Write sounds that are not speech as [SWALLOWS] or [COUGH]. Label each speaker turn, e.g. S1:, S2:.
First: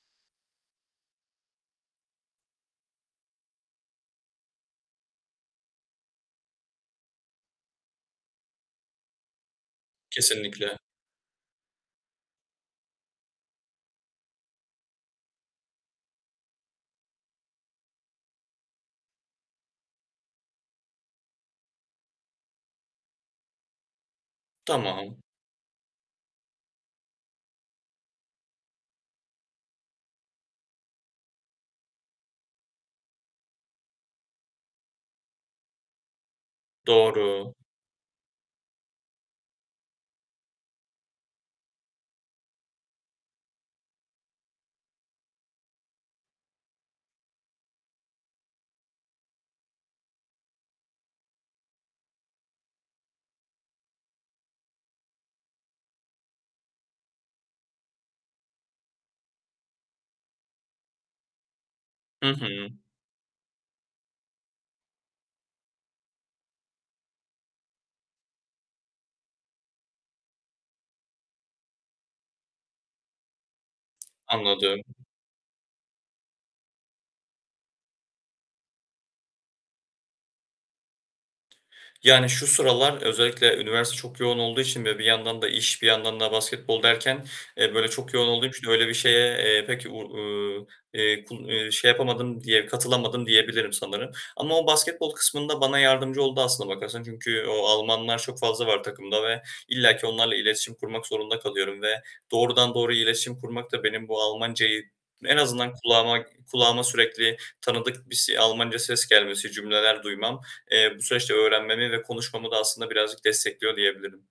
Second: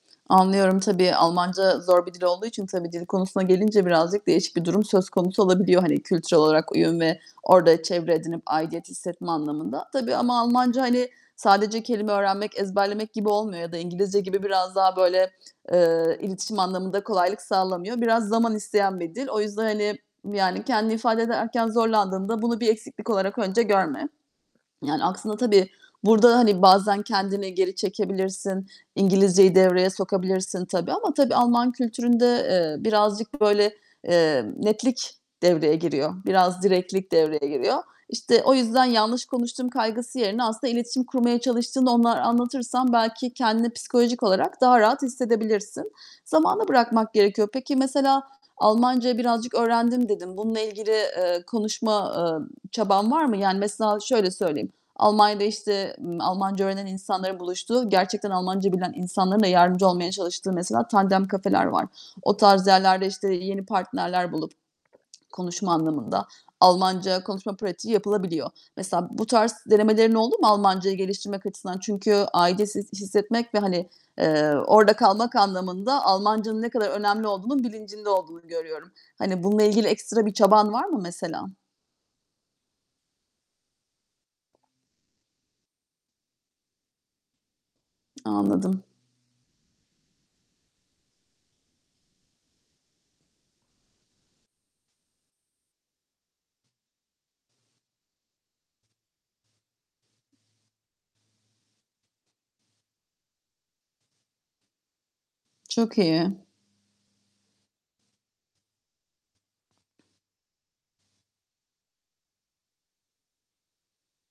S1: Anlıyorum. Tabii Almanca zor bir dil olduğu için tabii dil konusuna gelince birazcık değişik bir durum söz konusu olabiliyor. Hani, kültürel olarak uyum ve orada çevre edinip aidiyet hissetme anlamında. Tabii ama
S2: Kesinlikle.
S1: Almanca, hani, sadece kelime öğrenmek, ezberlemek gibi olmuyor ya da İngilizce gibi biraz daha böyle, eee, iletişim anlamında kolaylık sağlamıyor. Biraz zaman isteyen bir dil. O yüzden, hani, yani, kendini ifade ederken zorlandığında bunu bir eksiklik olarak önce görme. Yani,
S2: Tamam.
S1: aslında tabii, burada, hani, bazen kendini geri çekebilirsin, İngilizceyi devreye sokabilirsin tabii ama tabii Alman kültüründe, eee, birazcık böyle, eee, netlik devreye giriyor, biraz direktlik devreye
S2: Doğru.
S1: giriyor. İşte, o yüzden yanlış konuştum kaygısı yerine aslında iletişim kurmaya çalıştığını onlara anlatırsan belki kendini psikolojik olarak daha rahat hissedebilirsin. Zamana bırakmak gerekiyor. Peki, mesela "Almancayı birazcık öğrendim." dedin. Bununla ilgili, eee, konuşma, eee, çaban var mı? Yani, mesela şöyle söyleyeyim. Almanya'da işte, ııı, Almanca öğrenen insanların buluştuğu, gerçekten Almanca bilen insanların da yardımcı olmaya çalıştığı, mesela Tandem kafeler var.
S2: Hı
S1: O tarz
S2: hı.
S1: yerlerde, işte, yeni partnerler bulup, [SWALLOWS] konuşma anlamında, Almanca konuşma pratiği yapılabiliyor. Mesela bu tarz denemelerin oldu mu Almancayı geliştirmek açısından? Çünkü aidiyet his hissetmek ve, hani, eee,
S2: Anladım.
S1: orada kalmak anlamında Almancanın ne kadar önemli olduğunun bilincinde olduğunu görüyorum. Hani, bununla ilgili ekstra bir çaban var mı mesela?
S2: Yani, şu sıralar özellikle üniversite çok yoğun olduğu için ve bir yandan da iş, bir yandan da basketbol derken, eee, böyle, çok yoğun olduğum için
S1: Anladım.
S2: öyle bir şeye, eee, pek, u eee, eee, ku eee, şey yapamadım diye katılamadım diyebilirim sanırım. Ama o basketbol kısmında bana yardımcı oldu aslına bakarsan. Çünkü o Almanlar çok fazla var takımda ve illa ki onlarla iletişim kurmak zorunda kalıyorum ve doğrudan doğruya iletişim kurmak da benim bu Almancayı en azından
S1: Çok
S2: kulağıma
S1: iyi.
S2: kulağıma sürekli tanıdık bir s Almanca ses gelmesi, cümleler duymam, eee, bu süreçte öğrenmemi ve konuşmamı da aslında birazcık destekliyor diyebilirim.